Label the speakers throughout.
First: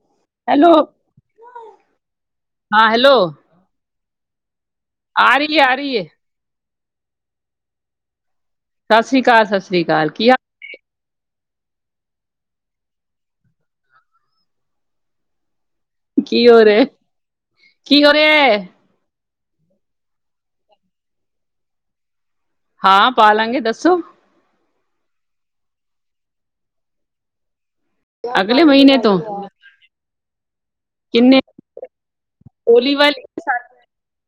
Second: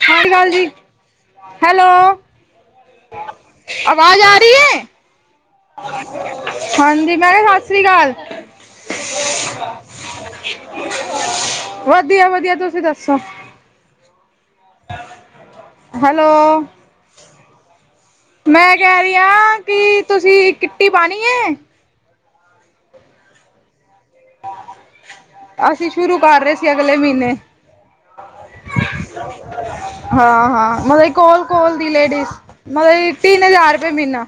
Speaker 1: ਸਤਿ ਸ੍ਰੀ ਅਕਾਲ ਜੀ,
Speaker 2: hello
Speaker 1: hello
Speaker 2: ਹਾਂ hello
Speaker 1: ਆਵਾਜ਼ ਆ ਰਹੀ ਏ
Speaker 2: ਆ ਰਹੀ ਹੈ ਆ ਰਹੀ ਹੈ
Speaker 1: ਹਾਂਜੀ ਮੈਮ ਸਤਿ ਸ਼੍ਰੀ ਅਕਾਲ।
Speaker 2: ਸਤਿ ਸ਼੍ਰੀ ਅਕਾਲ ਸਤਿ ਸ਼੍ਰੀ ਅਕਾਲ ਕੀ ਹਾਲ।
Speaker 1: ਵਧੀਆ-ਵਧੀਆ ਤੁਸੀਂ ਦੱਸੋ।
Speaker 2: ਕੀ ਹੋ
Speaker 1: ਹੈਲੋ
Speaker 2: ਰਿਹਾ ਕੀ ਹੋ ਰਿਹਾ ਹੈ?
Speaker 1: ਮੈਂ। ਕਹਿ ਰ ਆ ਕਿ ਤੁਸੀਂ ਕਿੱਟੀ ਪਾਣੀ ਏ।
Speaker 2: ਹਾਂ ਪਾਲਾਂਗੇ, ਦੱਸੋ।
Speaker 1: ਅਸੀਂ ਸ਼ੁਰੂ ਕਰ ਰਹੇ ਸੀ ਅਗਲੇ ਮਹੀਨੇ।
Speaker 2: ਅਗਲੇ ਮਹੀਨੇ। ਤੋਂ
Speaker 1: ਹਾਂ ਹਾਂ ਮੱਤਲਬ
Speaker 2: ਕਿੰਨੇ
Speaker 1: ਕੋਲ ਕੋਲ ਦੀ ਲਡੀਜ਼
Speaker 2: ਹੋਲੀ
Speaker 1: ਮਤਲਬ
Speaker 2: ਵਾਲੀ
Speaker 1: ਤਿੰਨ ਹਜ਼ਾਰ ਰੁਪਏ ਮਹੀਨਾ।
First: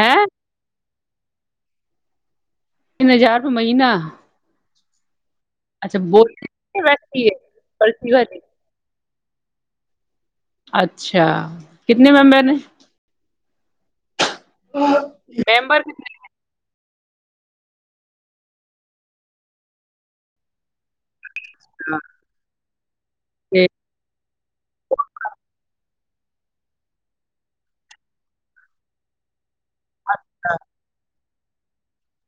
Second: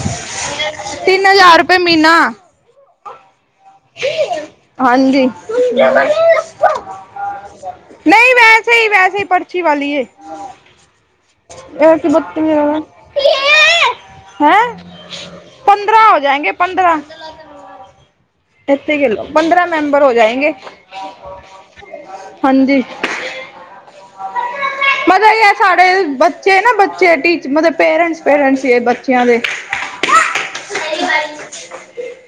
Speaker 2: ਹੈਂ।
Speaker 1: ਤਿੰਨ ਹਜ਼ਾਰ ਰੁਪਏ ਮਹੀਨਾ।
Speaker 2: ਤਿੰਨ ਹਜਾਰ ਰੁਪਏ ਮਹੀਨਾ
Speaker 1: ਹਾਂਜੀ।
Speaker 2: ਅੱਛਾ ਬੋ [inaudible]
Speaker 1: ਨਈ ਵੈਸੇ ਈ ਵੈਸੇ ਈ ਪਰਚੀ ਵਾਲੀ ਏ।
Speaker 2: ਅੱਛਾ
Speaker 1: ਏਹ ਤੇ
Speaker 2: ਕਿਤਨੇ
Speaker 1: ਬ ਤੀ
Speaker 2: ਮੈਂਬਰ
Speaker 1: [unintelligible]
Speaker 2: ਨੇ
Speaker 1: ਹੈਂ,
Speaker 2: ਮੈਂਬਰ ਕਿਤਨੇ
Speaker 1: ਪੰਦਰਾਂ ਹੋ ਜਾਏਗੇ, ਪੰਦਰਾਂ ਇੱਥੇ ਕਿਨੇ, ਪੰਦਰਾਂ ਮੈਂਬਰ ਹੋ ਜਾਏਗੇ
Speaker 2: ਹਾਂ [inaudible]
Speaker 1: ਹਾਂਜੀ, ਮਤਲਬ ਇਹ ਹੈ ਸਾਡੇ ਬਾ ਤੇ ਨਾ ਬੱਚੇ ਪੇਰੈਂਟਸ ਪੇਰੈਂਟਸ ਹੀ ਏ ਬੱਚਿਆਂ ਦੇ।
Speaker 2: ਅੱਛਾ।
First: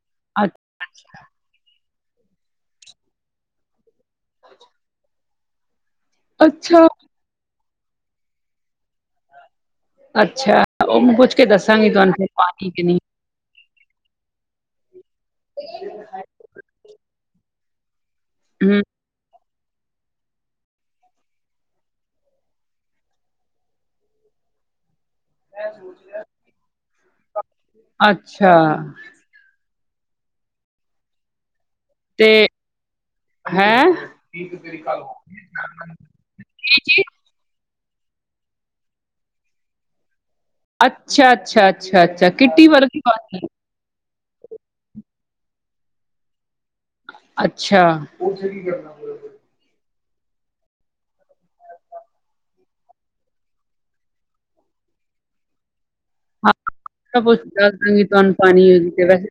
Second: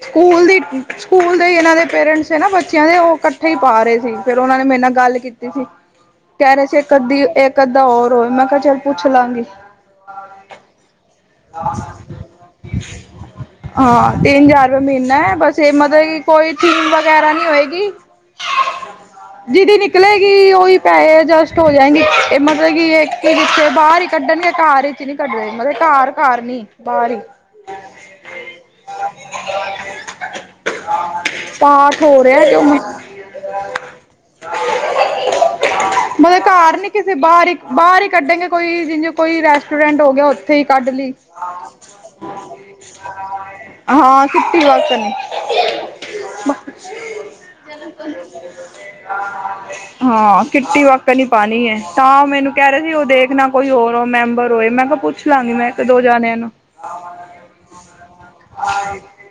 Speaker 1: ਸਕੂਲ ਦੀ, ਸਕੂਲ ਦੇ ਇਹਨਾਂ ਦੇ ਪੇਰੈਂਟਸ ਏ ਨਾ ਬੱਚਿਆਂ ਦੇ ਉਹ। ਉੱਥੇ ਪਾ ਰਹੇ ਸੀ ਫੇਰ ਉਹਨਾ ਨੇ ਮੇਰੇ ਨਾਲ ਗੱਲ ਕੀਤੀ ਸੀ ਕਹਿ ਰਹੇ ਸੀ,
Speaker 2: ਅੱਛਾ
Speaker 1: ਇੱਕ ਅੱਧਾ ਹੋਰ ਹੋਏ, ਮੈਂ ਕਿਹਾ ਚੱਲ ਪੁੱਛ ਲਾਂਗੀ।
Speaker 2: ਅੱਛਾ ਉਹੂੰ ਪੁੱਛ ਕੇ ਦੱਸਾਂਗੀ, ਤੁਹਾਨੂੰ ਫਿਰ ਪਾਣੀ ਕਿ ਨੀ।
Speaker 1: ਹਾਂ, ਤਿੰਨ ਹਜ਼ਾਰ ਰੁਪਏ ਮਹੀਨਾ ਹੈ ਬਸ ਇਹ ਮਤਲਬ ਕੋਈ ਥੀਮ ਵਗੈਰਾ ਨਹੀਂ ਹੋਏਗੀ।
Speaker 2: ਹਮ
Speaker 1: ਹ ਜਿਹਦੀ ਨਿਕਲੇਗੀ ਉਹੀ ਪੈਸੇ ਐਡਜਸਟ ਹੋ ਜਾਏਗੀ, ਇਹ ਮਤਲਬ ਕਿ ਇੱਕੇ ਬਾਹਰ। ਕੱਢਣਗੇ ਘਰ ਵਿਚ ਨੀ ਕੱਢ ਦੇ, ਮਲਤਬ ਘਰ ਘਰ ਨੀ ਬਾਹਰ ਹੀ।
Speaker 2: ਅੱਛਾ
Speaker 1: ਪਾਂ।
Speaker 2: ਤੇ, ਹੈਂ ਕਿ ਕੀ
Speaker 1: ਮਤਲਬ ਘਰ ਨੀ
Speaker 2: ਚੀਜ-
Speaker 1: ਕਿਸੇ ਬਾਹਰ ਹੀ ਬਾਹਰ ਹੀ ਕੱਢਣਗੇ ਕੋਈ ਜਿਂ ਕੋਈ ਰੈਸਟੋਰੈਂਟ ਹੋ ਗਿਆ, ਉੱਥੇ ਹੀ ਕੱਢ ਲਈ।
Speaker 2: ਅੱਛਾ, ਅੱਛਾ ਅੱਛਾ, ਅੱਛਾ ਕਿੱਟੀ ਵਕਨ ਦੀ
Speaker 1: ਹਾਂ, ਕਿਟੀ ਵਕਨ ਨੇ
Speaker 2: ਅੱਛਾ।
Speaker 1: ਹਾਂ ਅ। ਹਾਂ ਕਿੱਟੀ ਵੱਕਨ ਹੀ ਪਾਣੀ ਹੈ, ਤਾਂ ਮੈਨੂੰ ਕਹਿ ਰਿਹਾ ਸੀ ਉਹ ਦੇਖ ਨਾ ਕੋਈ ਹੋਰ ਹੋ ਮੈਂਬਰ ਹੋਏ ਮੈਂ ਕਿਹਾ ਪੁੱ ਲਾਂਗੀ ਮੈਂ, ਦੋ ਜਾਣੇ
Speaker 2: ਹਾਂ ਪੁੱਛ ਕੇ ਦੱਸ ਦਾਂਗੀ ਤੁਹਾਨੂੰ, ਪਾਣੀ ਹੋ ਤੇ ਵੈਸ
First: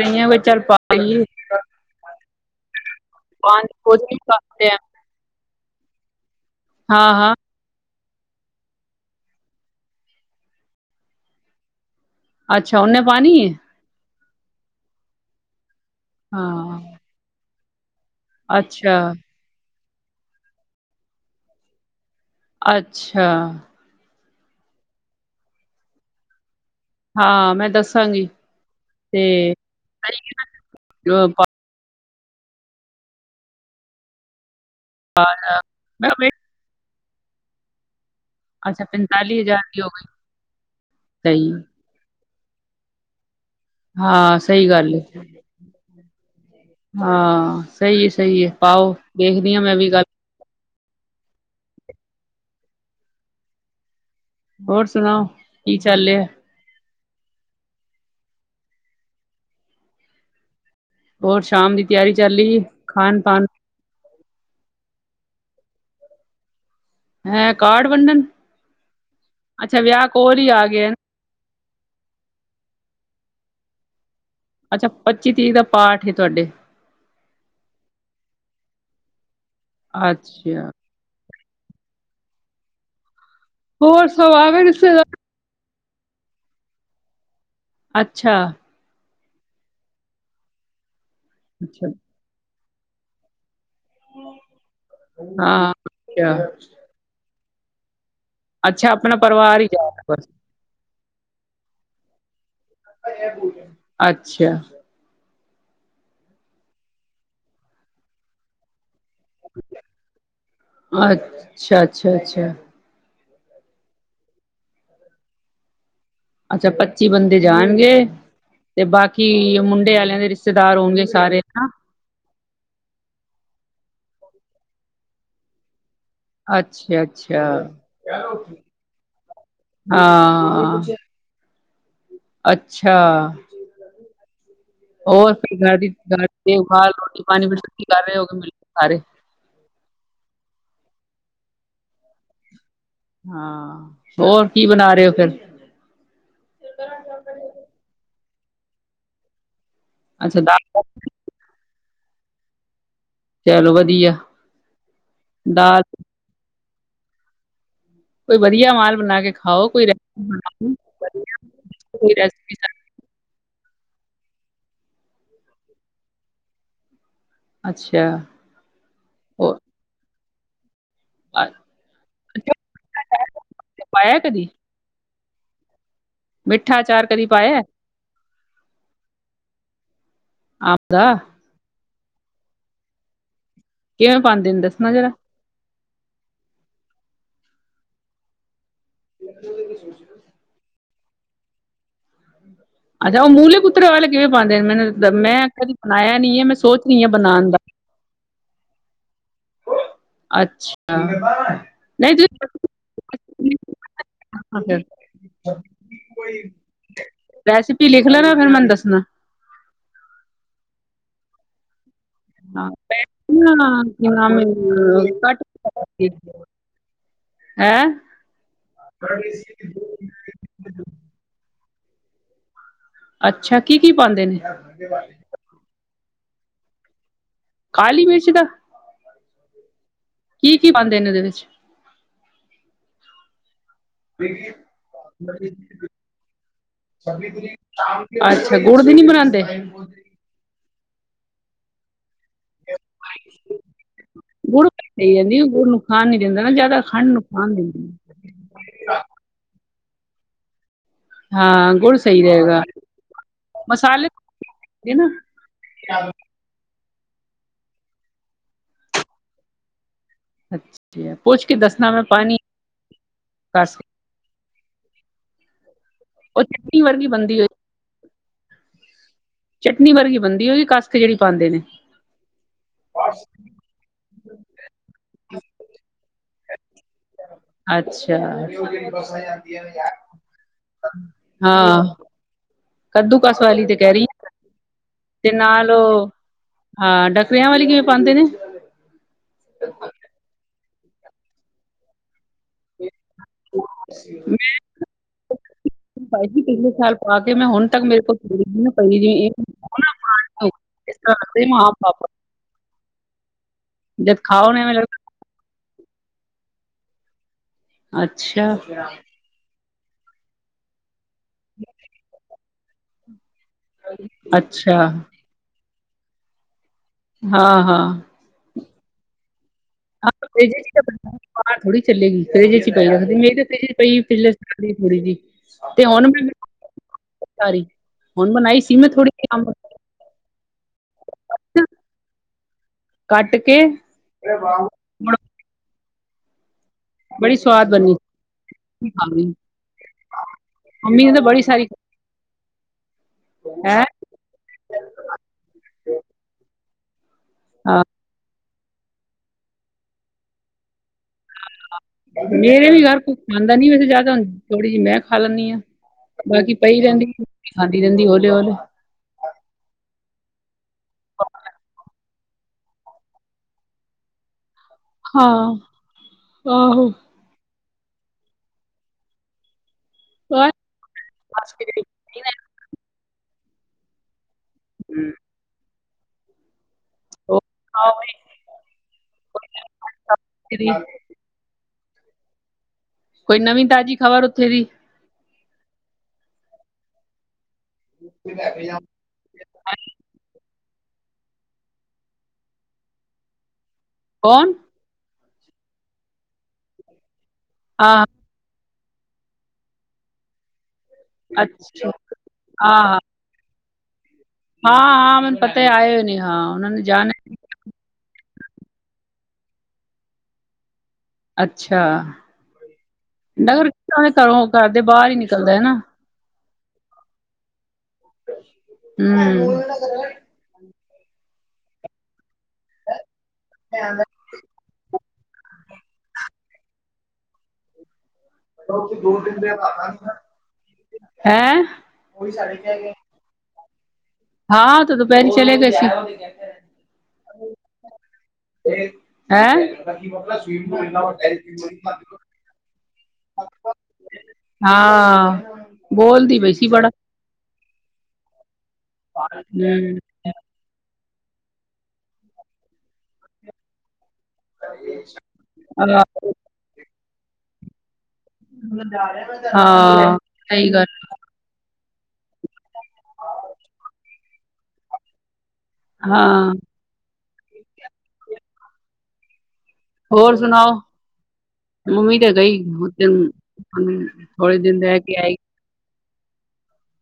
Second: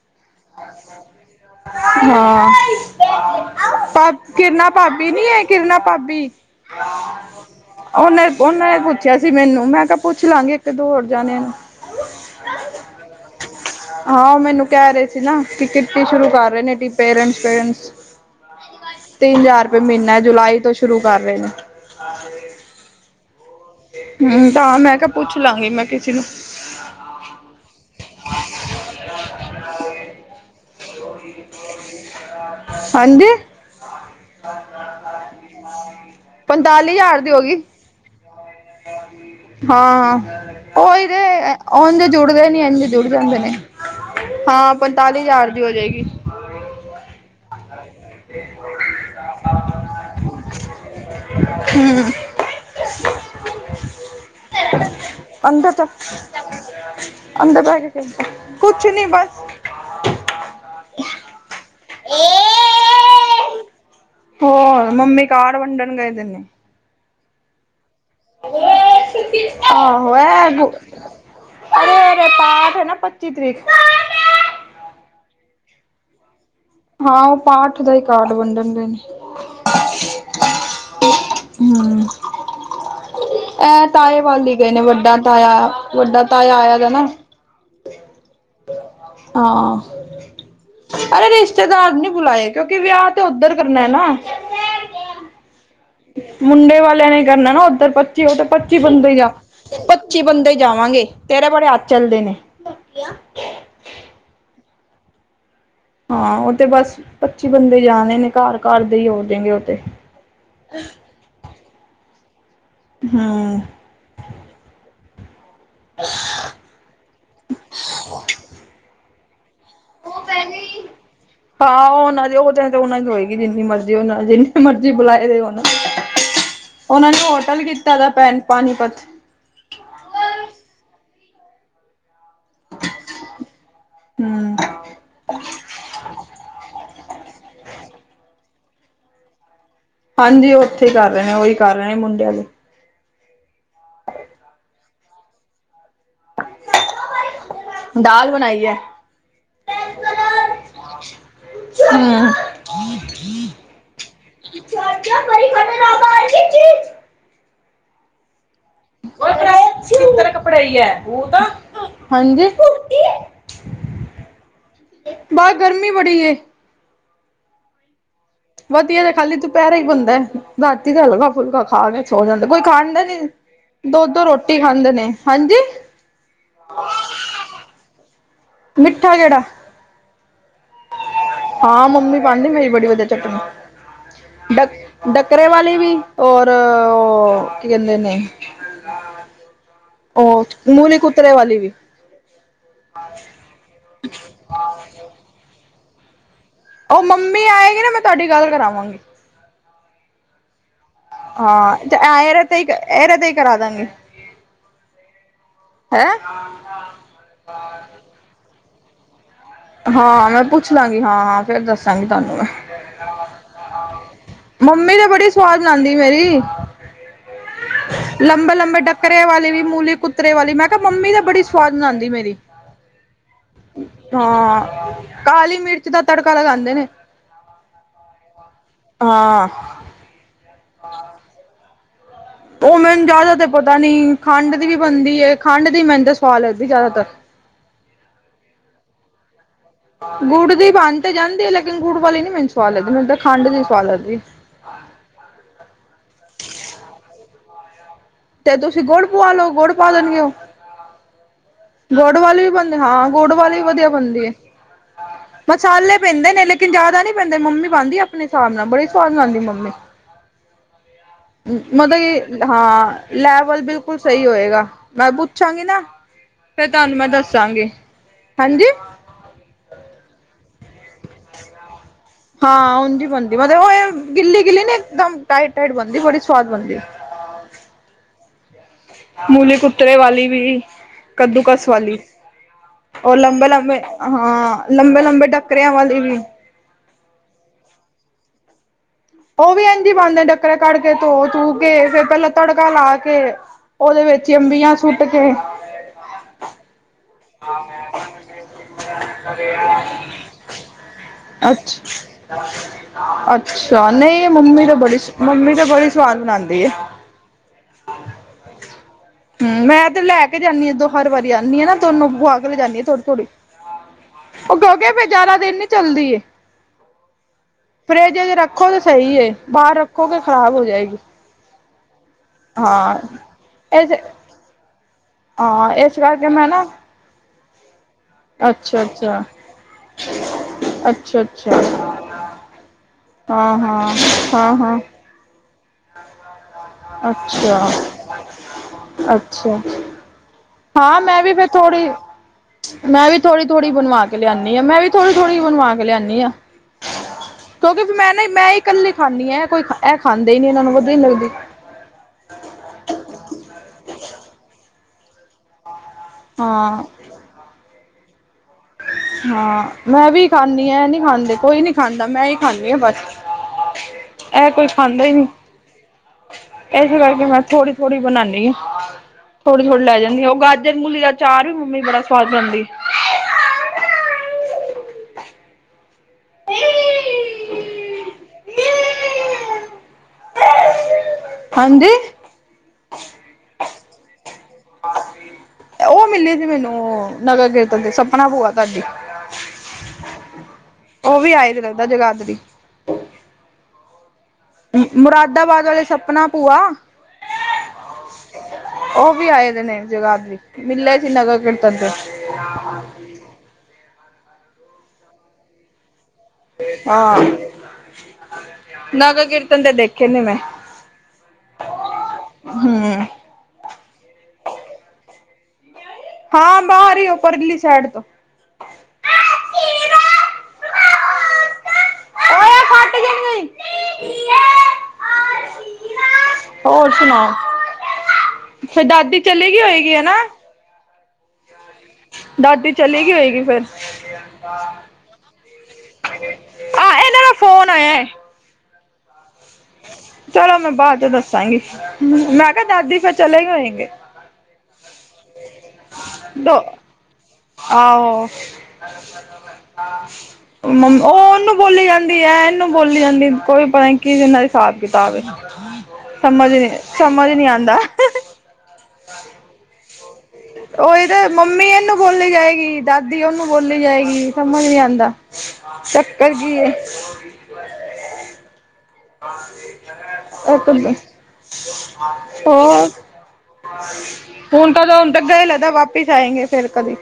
Speaker 2: ਰਹੀ ਚਲ ਪਾਨ ਦੀ
Speaker 1: ਹਾਂ
Speaker 2: ਕੋਸ਼ਸ਼ ਕਰਦੇ
Speaker 1: [unintelligible] ਨੀ ਹੈ ਕਿਰਨਾ ਭਾਬੀ
Speaker 2: ਹਾਂ ਹਾਂ।
Speaker 1: ਉਹਨੇ ਉਹਨੇ ਨੇ ਪੁੱਛਿਆ ਸੀ ਮੈਨੂੰ, ਮੈਂ ਕਿਹਾ ਪੁੱਛ ਲਾਂਗੀ ਇਕ ਦੋ ਹੋਰ ਜਾਣਿਆਂ ਨੂੰ।
Speaker 2: ਅੱਛਾ, ਉਹਨੇ ਪਾਣੀ ਹੈ।
Speaker 1: ਹਾਂ ਉਹ ਮੈਨੂੰ ਕਹਿ ਰਹੇ ਸੀ ਨਾ, ਕਿ ਕਿੱਟੀ ਸ਼ੁਰੂ ਕਰ ਰਹੇ ਨੇ
Speaker 2: ਹਾਂ,
Speaker 1: ਪੇਰੈਂਟਸ ਪੇਰੈਂਟਸ
Speaker 2: ਅੱਛਾ,
Speaker 1: ਤਿੰਨ ਹਜ਼ਾਰ ਰੁਪਏ ਮਹੀਨਾ ਹੈਂ ਜੁਲਾਈ ਤੋਂ ਸ਼ੁਰੂ ਕਰ ਰਹੇ ਨੇ।
Speaker 2: ਅੱਛਾ।
Speaker 1: ਹਮ, ਤਾਂ ਮੈਂ ਕਿਹਾ ਪੁੱਛ ਲਾਂਗੀ ਮੈਂ ਕਿਸੇ ਨੂੰ
Speaker 2: ਹਾਂ, ਮੈਂ ਦੱਸਾਂਗੀ ਤੇ ਓਹ।
Speaker 1: ਹਾਂਜੀ
Speaker 2: ਮੈਂ ਵੇਖ
Speaker 1: ਪੰਤਾਲੀ ਹਜ਼ਾਰ ਦੀ ਹੋ ਗਈ।
Speaker 2: ਅੱਛਾ ਦੀ ਹੋ ਗਈ
Speaker 1: ਹਾਂ ਉਹੀ ਤੇ
Speaker 2: ਸਹੀ
Speaker 1: ਉਹਦੇ ਜੁੜਦੇ ਨੀ ਇੰਜ਼। ਜੁੜ ਜਾਂਦੇ ਨੇ
Speaker 2: ਸਹੀ
Speaker 1: ਹਾਂ
Speaker 2: ਗੱਲ ਏ
Speaker 1: ਪੰਤਾਲੀ ਹਜ਼ਾਰ ਦੀ ਹੋ ਜਾਏਗੀ।
Speaker 2: ਹਾਂ ਸਹੀ ਹੈ। ਸਹੀ ਹੈ। ਪਾਓ ਦੇਖਦੀ ਹਾਂ ਮੈਂ ਵੀ ਕਲ।
Speaker 1: ਹੂੰ ਹੂੰ
Speaker 2: ਹੋਰ ਸੁਣਾਓ
Speaker 1: [unintelligible]
Speaker 2: ਕੀ ਚੱਲ ਰਿਹਾ?
Speaker 1: ਅੰਦਰ ਪੈ ਕੇ ਕੁਛ ਨੀ ਬਸ
Speaker 2: ਹੋਰ ਸ਼ਾਮ ਦੀ ਤਿਆਰੀ ਚੱਲ ਰੀ ਏ ਖਾਣ ਪਾਣ।
Speaker 1: ਹੋਰ ਮੰਮੀ ਕਾਰਡ ਵੰਡਣ ਗਏ ਦੇ ਨੇ।
Speaker 2: ਹਾ ਕਾਰਡ ਵੰਡਣ। ਅੱਛਾ ਵਿਆਹ
Speaker 1: ਆਹੋ।
Speaker 2: ਕੋਲ ਹੀ ਆ ਗਿਆ
Speaker 1: [unintelligible] ਪਾਠ ਹੈ ਨਾ ਪੱਚੀ ਤਰੀਕ।
Speaker 2: ਅੱਛਾ ਪੱਚੀ ਤਰੀਕ ਦਾ ਪਾਠ ਹੈ ਤੁਹਾਡੇ?
Speaker 1: ਹਾਂ ਉਹ ਪਾਠ ਦਾ ਹੀ ਕਾਰਡ ਵੰਡਣ ਗਏ ਨੇ।
Speaker 2: ਅੱਛਾ।
Speaker 1: ਹੂੰ ਇਹ
Speaker 2: ਹੋਰ
Speaker 1: ਤਾਏ
Speaker 2: ਸਭ
Speaker 1: ਵਲ
Speaker 2: ਆ
Speaker 1: ਈ ਗਏ ਨੇ
Speaker 2: ਰਿਸ਼ਤੇਦਾਰ
Speaker 1: ਵੱਡਾ ਤਾਇਆ ਵੱਡਾ ਤਾਇਆ ਆਇਆ ਦਾ ਨਾ।
Speaker 2: ਅੱਛਾ।
Speaker 1: ਹਾਂ ਅਰੇ
Speaker 2: ਅੱਛਾ
Speaker 1: ਰਿਸ਼ਤੇਦਾਰ ਨੀ ਬੁਲਾਏ। ਕਿਉਂਕਿ ਵਿਆਹ ਤੇ ਉੱਧਰ ਕਰਨਾ ਐ ਨਾ।
Speaker 2: ਹਾਂ ਅੱਛਾ
Speaker 1: ਮੁੰਡੇ ਵਾਲਿਆਂ ਨੇ ਕਰਨਾ ਨਾ ਉੱਧਰ ਤੇ ਉਹ ਤਾਂ ਪੱਚੀ
Speaker 2: ਅੱਛਾ
Speaker 1: ਬੰਦੇ
Speaker 2: ਆਪਣਾ
Speaker 1: ਹੀ ਜਾ
Speaker 2: ਪਰਿਵਾਰ ਹੀ ਜਾ ਰਿਹਾ
Speaker 1: ਪੱਚੀ
Speaker 2: ਬਸ
Speaker 1: ਬੰਦੇ ਜਾਵਾਂਗੇ ਤੇਰਾ ਬੜੇ ਹੱਥ ਚੱਲਦੇ ਨੇ।
Speaker 2: ਅੱਛਾ।
Speaker 1: ਹਾਂ ਉਹ ਤੇ ਬਸ ਪੱਚੀ ਬੰਦੇ ਜਾਣੇ ਨੇ ਘਰ ਘਰ ਦੇ ਹੀ ਹੋ ਜੇੰਗੇ ਉਹ ਤੇ।
Speaker 2: ਅੱਛਾ ਅੱਛਾ ਅੱ ਛਾ।
Speaker 1: ਹਾਂ।
Speaker 2: ਅੱਛਾ ਪੱਚੀ ਬੰਦੇ ਜਾਣਗੇ ਤੇ ਬਾਕੀ ਮੁੰਡੇ ਮੁੰਡੇ ਵਾਲਿਆਂ ਦੇ ਰਿਸ਼ਤੇਦਾਰ ਹੋਨਗੇ ਸਾਰੇ ਹੈਨਾ?
Speaker 1: ਆਓ ਨਾ ਉਹ ਤਾਂ। ਰੋਨਕ ਹੋਏਗੀ ਜਿੰਨੀ ਮਰਜ਼ੀ ਉਹ ਜਿੰਨੇ ਮਰਜ਼ੀ ਬੁਲਾਏ ਦੇ ਹੋਨ
Speaker 2: ਅੱਛਾ
Speaker 1: ਉਹਨਾਂ ਨੇ
Speaker 2: ਅੱਛਾ
Speaker 1: ਹੋਟਲ ਕੀਤਾ ਦਾ ਪੈ ਪਾਣੀਪਤ।
Speaker 2: ਹਾਂ। ਅੱਛਾ।
Speaker 1: ਹਮ
Speaker 2: ਹੋਰ ਠੀਕ ਠਾਕ ਜੀ [unintelligible] ਪਾਣੀ [inaudible] ਕਰ ਰਹੇ [inaudible]
Speaker 1: ਹਾਂਜੀ ਉਹ ਉੱਥੇ ਹੀ ਕਰ ਰਹੇ ਨੇ ਉਹੀ ਕਰ ਰਹੇ ਨੇ ਮੁੰਡਿਆਂ ਦੇ।
Speaker 2: ਹਾਂ ਹੋਰ ਕੀ ਬਣਾ ਰਹੇ ਹੋ ਫੇਰ?
Speaker 1: ਦਾਲ ਬਣਾਈ ਐ।
Speaker 2: ਅੱਛਾ ਦਾਲ ਕੋ।
Speaker 1: [inaudible]
Speaker 2: ਚਲੋ ਵਧੀਆ
Speaker 1: ਹੂੰ
Speaker 2: ਦਾਲ
Speaker 1: [unintelligible]
Speaker 2: ਕੋਈ ਵਧੀਆ ਮਾਲ ਬਣਾ ਕੇ ਖਾਓ ਕੋਈ
Speaker 1: ਕਿੱਧਰ
Speaker 2: ਰੈਸਿਪਈ।
Speaker 1: ਕਪੜਾਈ ਹੈ ਉਹ ਤਾਂ ਬਸ ਗਰਮੀ ਬੜੀ ਏ
Speaker 2: ਅੱਛਾ
Speaker 1: ਵਧੀਆ ਤੇ ਖਾਨਾ
Speaker 2: ਹੋਰ
Speaker 1: ਦੂਪਹਿਰਾ ਈ ਬਣਦਾ। ਰਾਤੀ ਤੇ ਹਲਕਾ ਫੁਲਕਾ ਖਾ ਕੇ ਸੋ ਜਾਂਦਾ ਕੋਈ ਖਾਂਦਾ ਨੀ ਦੋੱ
Speaker 2: ਪਾਇਆ
Speaker 1: ਦੋ
Speaker 2: ਕਦੀ
Speaker 1: ਰੋਟੀ ਖਾਂਦੇ ਨੇ। ਹਾਂਜੀ
Speaker 2: ਮਿੱਠਾ ਅਚਾਰ ਕਦੀ ਪਾਇਆ?
Speaker 1: ਮਿੱਠਾ ਕਿਹੜਾ
Speaker 2: ਆਮ ਦਾ
Speaker 1: ਹਾਂ ਮੰਮੀ ਪਾਉਂਦੀ ਮੇਰੀ ਬੜੀ ਵਧੀਆ
Speaker 2: ਕਿਵੇਂ ਪਾਉਂਦੇ ਨੇ
Speaker 1: ਡਕ
Speaker 2: ਦੱਸਣਾ ਜਰਾ
Speaker 1: ਡਕ। [unintelligible] ਵਾਲੀ ਵੀ ਔਰ ਓ ਕੀ ਕਹਿੰਦੇ ਨੇ ਓਚ ਮੂਲੀ ਕੁੂਤਰੇ ਵਾਲੀ ਵੀ।
Speaker 2: ਅੱਛਾ ਉਹ ਮੂਲੇ ਕੁੱਤਰੇ ਵਾਲੇ ਕਿਵੇਂ ਪਾਉਂਦੇ ਨੇ ਮੈਨੂੰ ਮੈਂ ਕਦੀ ਬਣਾਇਆ ਨੀ ਹੈ ਮੈਂ ਸੋਚ
Speaker 1: ਉਹ
Speaker 2: ਰਹੀ ਹਾਂ
Speaker 1: ਮੰਮੀ
Speaker 2: ਬਣਾਉਣ ਦਾ
Speaker 1: ਆਏਗੀ ਨਾ ਮੈਂ ਤੁਹਾਡੀ ਗੱਲ ਕਰਾਵਾਂਗੀ।
Speaker 2: ਅੱਛਾ
Speaker 1: ਹਾਂ ਤੇ ਇਹਦੇ ਤੇ ਹੀ
Speaker 2: ਨਹੀਂ
Speaker 1: ਇਹਦੇ ਤੇ ਹੀ ਕਰਾ ਦਾਂਗੇ ਹੈਂ
Speaker 2: [unintelligible] [unintelligible] ਰੈਸੀਪੀ ਲਿਖ ਲੈਣਾ ਫੇਰ ਮੈਨੂੰ ਦੱਸਣਾ।
Speaker 1: ਹਾਂ ਮੈਂ ਪੁੱਛ ਲਾਂਗੀ ਹਾਂ, ਹਾਂ ਫੇਰ ਦੱਸਾਂਗੀ ਤੁਹਾਨੂੰ ਮੈਂ।
Speaker 2: ਹਾਂ ਪਹਿਲਾਂ ਕੀ ਨਾਮ
Speaker 1: ਮੰਮੀ ਤੇ ਬੜੀ ਸਵਾਦ ਬਣਾਦੀ
Speaker 2: ਕੱਟ
Speaker 1: ਮੇਰੀ।
Speaker 2: ਹੈਂ
Speaker 1: ਲੰਬੇ-ਲੰਬੇ ਡੱਕਰੇ ਵਾਲੀ ਵੀ, ਮੂਲੀ ਕੁੱਤਰੇ ਵਾਲੀ ਮੈਂ ਕਿਹਾ ਮੰਮੀ ਤਾਂ ਬੜੀ ਸਵਾ ਸੁਆਦ ਬਣਾਦੀ ਮੇਰੀ।
Speaker 2: ਅੱਛਾ। ਕੀ ਕੀ ਪਾਉਂਦੇ ਨੇ
Speaker 1: ਹਾਂ, ਕਾਲੀ ਮਿਰਚ ਦਾ ਤੜਕਾ ਲਗਾਉਂਦੇ ਨੇ।
Speaker 2: ਕਾਲੀ ਮਿਰਚ ਦਾ?
Speaker 1: ਹਾਂ
Speaker 2: ਕੀ, ਕੀ ਪਾਂਦੇ ਨੇ ਓਹਦੇ ਵਿੱਚ?
Speaker 1: ਉਹ ਮੈਨੂੰ ਜ਼ਿਆਦਾ ਤੇ ਪਤਾ ਨੀ ਖੰਡ ਦੀ ਵੀ ਬਣਦੀ ਏ ਖੰਡ ਦੀ ਮੈਨੂੰ ਤੇ ਸਵਾਦ ਲਗਦੀ ਜ਼ਿਆਦਾਤਰ।
Speaker 2: [inaudible] ਅੱਛਾ ਗੁੜ ਦੀ ਨੀ ਬਣਾਉਂਦੇ।
Speaker 1: ਗੁੜ ਦੀ ਬਣ ਤਾਂ ਜਾਂਦੀ ਹੈ ਲੇਕਿਨ ਗੁੜ ਵਾਲੀ ਨੀ ਮੈਨੂੰ ਸਵਾਦ ਲਗਦੀ ਮੈਨੂੰ ਤਾਂ ਖੰਡ ਦੀ ਸਵਾਦ ਲੱਗਦੀ ਹੇ।
Speaker 2: ਗੁੜ [unintelligible] ਪ ਜਾਂਦੀ ਗੁੜ ਨੁਕਸਾਨ ਨੀ ਦਿੰਦਾ ਨਾ ਜਿਆਦਾ ਖੰਡ ਨੁਕਸਾਨ ਦਿੰਦੀ।
Speaker 1: ਤੇ ਤੁਸੀਂ ਗੁੜ ਪਵਾ ਲੋ। ਗੁੜ ਪਾ ਦੇਣਗੇ ਓ।
Speaker 2: ਹਾਂ
Speaker 1: ਗੁੜ
Speaker 2: ਸਹੀ
Speaker 1: ਵਾਲੀ ਵੀ
Speaker 2: ਰਹੇਗਾ
Speaker 1: ਬਣਦੇ ਹਾਂ ਗੁੜ ਵਾਲੀ ਵੀ ਵਧੀਆ
Speaker 2: ਮਸਾਲੇ
Speaker 1: ਬਣਦੀ ਹੈ
Speaker 2: ਪਾਉਂਦੇ ਨਾ
Speaker 1: ਪਛਾਲੇ ਪੈਂਦੇ ਨੇ ਲਿਕ ਲੇਕਿਨ ਜਿਆਦਾ ਨੀ ਪੈਂਦਾ, ਮੰਮੀ ਪਾਂਦੀ ਆਪਣੇ ਹਿਸਾਬ ਨਾਲ ਬੜੀ ਸਵਾਦ ਬਣਾਦੀ ਮੰਮੀ।
Speaker 2: ਅੱਛਾ ਪੁੱਛ ਕੇ
Speaker 1: [unintelligible]
Speaker 2: ਦੱਸਣਾ ਮੈਂ ਪਾਣੀ
Speaker 1: ਹਾਂ ਲੈਵਲ
Speaker 2: ਕਸ
Speaker 1: ਬਿਲਕੁਲ ਸਹੀ ਹੋਏਗਾ ਮੈਂ ਪੁੱਛਾਂਗੀ ਨਾ
Speaker 2: ਉਹ
Speaker 1: ਫੇਰ
Speaker 2: ਚਟਨੀ
Speaker 1: ਤੁਹਾਨੂੰ
Speaker 2: ਵਰਗੀ
Speaker 1: ਮੈਂ
Speaker 2: ਬਣਦੀ ਹੋਏ
Speaker 1: ਦੱਸਾਂਗੀ। ਹਾਂਜੀ
Speaker 2: ਚਟਨੀ ਵਰਗੀ ਬਣਦੀ ਹੋਗੀ ਕਸਕ ਜਿਹੜੀ ਪਾਂਦੇ ਨੇ।
Speaker 1: ਹਾਂ ਉਝ ਈ ਬਣਦੀ ਮਤਲਬ ਉਹ ਏ ਗਿੱਲੀ- ਗਿੱਲੀ ਨੀ ਇਕਦਮ ਟਾਈਟ-ਟਾਈਟ ਬਣਦੀ ਬੜੀ ਸਵਾਦ ਬਣਦੀ।
Speaker 2: ਅੱਛਾ
Speaker 1: ਮੂਲੀ ਕੁੂਤਰੇ ਵਾਲੀ ਵੀ ਕੱਦੂਕਸ
Speaker 2: ਹਾਂ
Speaker 1: ਵਾਲੀ ਉਹ
Speaker 2: ਕੱਦੂ ਕਸ
Speaker 1: ਲੰਬੇ
Speaker 2: ਵਾਲੀ ਤੇ
Speaker 1: ਲੰਬੇ
Speaker 2: ਕਹਿ ਰਹੀ ਆ
Speaker 1: ਹਾਂ ਲੰਬੇ ਲੰਬੇ
Speaker 2: ਤੇ ਨਾਲ
Speaker 1: ਡੱਕਰਿਆਂ ਵਾਲੀ
Speaker 2: ਉਹ
Speaker 1: ਵੀ।
Speaker 2: ਹਾਂ ਡੱਕਰਿਆਂ ਵਾਲੀ ਕਿਵੇਂ ਪਾਉਂਦੇ ਨੇ
Speaker 1: ਉਹ ਵੀ ਇਹਿੰਦੀ ਬਣਦੇ ਡੱਕਰੇ ਕੱਢਕੇ ਧੋ ਧੂ ਕੇ ਫੇਰ ਪਹਿਲਾਂ ਤੜਕਾ ਲਾ ਕੇ ਉਹਦੇ ਵਿੱਚ
Speaker 2: ਮੈਂ
Speaker 1: ਅੰਬੀਆਂ ਸੁੱਟ ਕੇ
Speaker 2: ਬਾਈ ਜੀ ਪਿਛਲੇ ਸਾਲ ਆ ਕੇ ਮੈਂ ਹੁਣ ਤੱਕ ਮੇਰੇ ਕੋਲ ਪਈ। ਇਸ ਤਰ੍ਹਾਂ ਲੱਗਦੇ ਮਾਂ ਪਾਪਾ
Speaker 1: ਅੱਛਾ-ਅੱਛਾ
Speaker 2: ਜਦ
Speaker 1: ਨਹੀਂ
Speaker 2: ਖਾਓ ਨੇ
Speaker 1: ਮੰਮੀ
Speaker 2: ਐਵੇਂ
Speaker 1: ਤਾਂ ਬੜੀ
Speaker 2: ਲੱਗਦਾ
Speaker 1: ਮੰਮੀ ਤਾਂ ਬੜੀ ਸਵਾਦ ਬਣਾਂਦੀ ਐ।
Speaker 2: ਅੱਛਾ
Speaker 1: ਹਮ ਮੈਂ ਤੇ ਲੈ ਕੇ ਜਾਨੀ ਹਾਂ ਦੋ ਹਰ ਵਾਰੀ ਆਂਦੀ ਆ ਨਾ ਦੋਨੋ ਗੁਵਾ ਕੇ ਲੈਜਾਂਦੀ ਆ ਥੋੜੀ ਥੋੜੀ। ਉਹ
Speaker 2: ਅੱਛਾ
Speaker 1: ਕਿਉਂਕਿ ਬ ਜ਼ਾਰਾ ਦਿਨ ਨੀ ਚੱਲਦੀ।
Speaker 2: ਹਾਂ ਹਾਂ
Speaker 1: ਫਰਿੱਜ ਏਜ ਰੱਖੋ ਤੇ ਸਹੀ ਏ ਬਾਹਰ ਰੱਖ
Speaker 2: [unintelligible] ਬਾਹਰ ਥੋੜੀ ਚੱਲਗੀ ਇਹਦੇ ਚ
Speaker 1: ਹਾਂ
Speaker 2: ਪਈ ਮੇੜੇ ਤੇ
Speaker 1: ਇਸ
Speaker 2: ਪਾਈ ਸ ਥੋੜੀ ਜਿ
Speaker 1: ਹਾਂ
Speaker 2: ਤੇ
Speaker 1: ਇਸ
Speaker 2: ਹੁਣ
Speaker 1: ਕਰਕੇ ਮੈਂ ਨਾ
Speaker 2: ਮਾਰੀ ਹੁਣ ਬਣਾਈ ਸੀ ਮੈਂ ਥੋੜੀਮ ਅੰਬ
Speaker 1: ਅੱਛਾ-ਅੱਛਾ
Speaker 2: ਕੱਟ
Speaker 1: ਹਾਂ
Speaker 2: ਕੇ
Speaker 1: ਹਾਂ ਹਾਂ ਹਾਂ
Speaker 2: [unintelligible] ਬੜੀ ਸਵਾਦ ਬਣੀ
Speaker 1: ਅੱਛਾ-
Speaker 2: ਮੰਮੀ
Speaker 1: ਅੱਛਾ। ਹਾਂ
Speaker 2: ਨੇ
Speaker 1: ਮੈਂ
Speaker 2: ਤਾਂ
Speaker 1: ਵੀ
Speaker 2: ਬੜੀ
Speaker 1: ਫੇਰ
Speaker 2: ਸਾਰੀ
Speaker 1: ਥੋੜ੍ਹੀ ਮੈਂ ਵੀ ਥੋੜੀ ਥੋੜ੍ਹੀ
Speaker 2: ਹੈਂ
Speaker 1: ਬਣਵਾ ਲਿਆਨੀ ਹਾਂ ਮੈਂ ਵੀ ਥੋੜ੍ਹੀ ਥੋੜ੍ਹੀ ਬਣਵਾ ਕੇ ਲਿਆਨੀ ਹਾਂ
Speaker 2: ਹਾਂ
Speaker 1: ਕਿਉਂਕਿ ਮੈਂ ਨਾ ਮੈਂ ਇੱਕ ਇਕੱਲੇ ਖਾਂਦੀ ਐ ਇਹ ਕੋਈ ਇਹ ਖਾਂਦੇ ਹੀ ਨੀ ਇਹਨਾਂ ਨੂੰ ਵਧੀ ਨੀ ਲੱਗਦੀ।
Speaker 2: ਮੇਰੇ ਵੀ ਘਰ ਕੋ ਖਾਂਦਾ ਨੀ ਵੈਸ ਜ਼ਿਆਦਾ ਹੁਣ ਥੋੜੀ ਜਿਹੀ ਮੈਂ ਖਾ ਲੈਂਦੀ ਹਾਂ ਬਾਕੀ ਪਈ
Speaker 1: ਹਾਂ
Speaker 2: ਰਹਿੰਦੀ ਖਾਂਦੀ ਰਹਿੰਦੀ ਹੌਲੇ-ਹੌਲੇ
Speaker 1: ਹਾਂ ਮੈਂ ਵੀ ਖਾਂਦੀ ਇਹ ਨੀ ਖਾਂਦੇ ਕੋਈ ਨੀ ਖਾਂਦਾ ਮੈਂ ਈ ਖਾਂਣੀ ਆ ਬਸ ਇਹ ਕੋਈ ਖਾਂਦਾ ਹੀ ਨਹੀਂ
Speaker 2: ਹਾਂ ਆਹੋ
Speaker 1: ਇਸੇ ਕਰਕੇ ਮੈਂ ਥੋੜੀ ਥੋੜ੍ਹੀ ਬਣਾਨੀ ਐ ਥੋੜੀ-ਥੋੜੀ ਲੈ ਜਾਂਦੀ ਆ। ਉਹ
Speaker 2: ਆਹ
Speaker 1: ਗਾਜਰ ਮੂਲੀ ਦਾ ਚਾਰ ਵੀ
Speaker 2: ਖਾਸ ਕੇ
Speaker 1: ਮੰਮੀ
Speaker 2: ਜਿਹੜੀ
Speaker 1: ਬੜਾ
Speaker 2: ਹੁੰਦੀ
Speaker 1: ਸਵਾਦ
Speaker 2: ਨਾ,
Speaker 1: ਬਣਾਦੀ।
Speaker 2: ਹਮ ਆ [inaudible]
Speaker 1: ਹਾਂਜੀ
Speaker 2: ਕੋਈ ਨਵੀਂ ਤਾਜ਼ੀ ਖ਼ਬਰ ਉੱਥੇ ਦੀ
Speaker 1: ਉਹ ਮਿਲੀ ਸੀ। ਮੈਨੂੰ ਨਗਰ ਕੀਰਤਨ ਤੇ ਸਪਨਾ ਬੂਆ ਤੁਹਾਡੀ ਉਹ ਵੀ ਆਏ ਤੇ ਲੱਗਦਾ ਜਗਾਦਰੀ
Speaker 2: ਕੌਣ?
Speaker 1: ਮੁਰਾਦਾਬਾਦ ਵਾਲੇ ਸਪਨਾ ਭੂਆ
Speaker 2: ਆਹ
Speaker 1: ਉਹ ਵੀ ਆਏ ਨੇ ਜਗਾਦਰੀ ਮਿਲੇ ਸੀ ਨਗਰ ਕੀਰਤਨ ਤੋਂ
Speaker 2: ਅੱਛਾ ਹਾਂ-ਹਾਂ ਮੈਨੂੰ ਪਤਾ ਆਏ ਹੋਏ ਨੇ। ਹਾਂ ਉਹਨਾਂ ਨੇ
Speaker 1: ਹਾਂ
Speaker 2: ਜਾਣਾ
Speaker 1: ਨਗਰ ਕੀਰਤ ਤੇ ਦੇਖੇ ਨੇ ਮੈਂ।
Speaker 2: ਅੱਛਾ ਨਗਰ ਰਸਤਾ ਵੀ ਘਰੋਂ ਘਰਦੇ ਬਾਹਰ ਹੀ ਨਿਕਲਦਾ ਐ ਨਾ
Speaker 1: ਹਾਂ ਬਾਹਰ ਹੀ ਹੋ ਪਰਲੀ ਸੈਡ ਤੋਂ
Speaker 2: ਹੂੰ।
Speaker 1: ਉਹ ਇਹ ਫੱਟ ਗੇ ਨੇ।
Speaker 2: [unintelligible]
Speaker 1: ਹੋਰ ਸੁਣਾਓ ਫਿਰ ਦਾਦੀ ਚਲੇ ਗਈ ਹੋਏਗੀ ਹਨਾ।
Speaker 2: ਹੈ।
Speaker 1: ਦਾਦੀ ਚਲੀ ਗਈ ਹੋਏਗੀ ਫੇਰ
Speaker 2: ਹਾਂ, ੳਹਤਾ ਦੁਪਹਿਰੀ ਚਲੇ ਗਏ ਸੀ।
Speaker 1: ਆ ਇਹਨਾਂ ਦਾ ਫੋਨ ਆਇਆ ਹੈ
Speaker 2: ਹੈ
Speaker 1: ਚਲੋ ਮੈਂ ਬਾਅਦ ਚ ਦੱਸਾਂਗੀ ਮੈਂ ਕਿਹਾ ਦਾਦੀ ਫਿਰ ਚੱਲ
Speaker 2: ਹਾਂ, ਬੋਲਦੀ ਪਈ
Speaker 1: ਦੋ
Speaker 2: ਸੀ ਬੜਾ
Speaker 1: ਆਹੋ
Speaker 2: ਹਮ
Speaker 1: ਮੰ ਉਹ ਉਹਨੂੰ ਬੋਲੀ ਜਾਂਦੀ ਹੈ ਏ ਇਹਨੂੰ ਬੋਲੀ ਜਾਂਦੀ ਕੋਈ ਪਤਾ ਨੀ ਕੀ ਦੇ ਨਾ ਹਿਸਾਬ ਕਿਤਾਬ ਸਮਝ ਨੀ ਸਮਝ ਨੀ ਆਉਂਦਾ
Speaker 2: ਹਾਂ ਸਹੀ ਗੱਲ
Speaker 1: ਇਹ ਤਾਂ ਮੰਮੀ ਇਹਨੂੰ ਬੋਲੀ ਜਾਏਗੀ ਦਾਦੀ ਨੂੰ ਬੋਲੀ ਜਾਏਗੀ ਸਮਝ ਨੀ ਆਉਂਦਾ ਚੱਕਰ
Speaker 2: ਹਾਂ
Speaker 1: ਕੀ ਹੈ
Speaker 2: ਹੋਰ
Speaker 1: ਔਰ
Speaker 2: ਸੁਣਾਓ
Speaker 1: ਕਿੱਧਰ ਹਾਂ
Speaker 2: ਮੰਮੀ ਤੇ ਗਈ
Speaker 1: ਉਹ
Speaker 2: ਉਸ ਦਿਨ ਥੋੜੇ
Speaker 1: ਹੁਣ
Speaker 2: ਦਿਨ ਰਹਿ
Speaker 1: ਕਦੋਂ
Speaker 2: ਕੇ ਆਏਗੀ
Speaker 1: ਅੰਦਰ ਲੱਗਦਾ ਸ ਆਏਗੇ ਫੇਰ ਕਦੀ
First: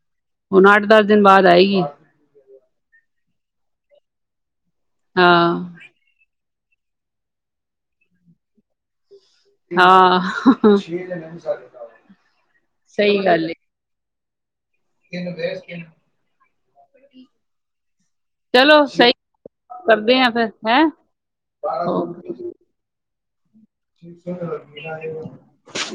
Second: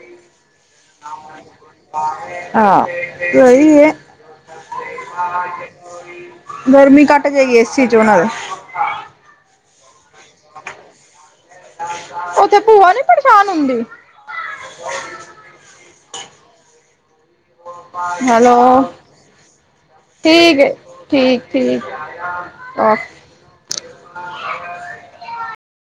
Speaker 2: ਹੁਣ ਅੱਠ ਦਸ ਦਿਨ ਬਾਅਦ ਆਏਗੀ
Speaker 1: ਆ [unintelligible] ਕੋਈਏ
Speaker 2: ਹਾਂ।
Speaker 1: ਗਰਮੀ ਘੱਟ ਜਾਏਗੀ ਏਸੀ ਚ ਉਹਨਾਂ ਦੇ।
Speaker 2: ਹਾਂ
Speaker 1: ਉੱਥੇ ਭੂਆ ਨੀ
Speaker 2: ਸਹੀ
Speaker 1: ਪਰੇਸ਼ਾਨ
Speaker 2: ਗੱਲ ਏ
Speaker 1: ਹੁੰਦੀ
Speaker 2: ਤੈਨੂੰ ਵੇਸ ਠੀਕ।
Speaker 1: ਹੈਲੋ,
Speaker 2: ਕਰਦੇ ਆ ਫਿਰ
Speaker 1: ਠੀਕ ਏ
Speaker 2: ਹੈਂ।
Speaker 1: ਠੀਕ ਠੀਕ। ਆਹ
Speaker 2: [unintelligible]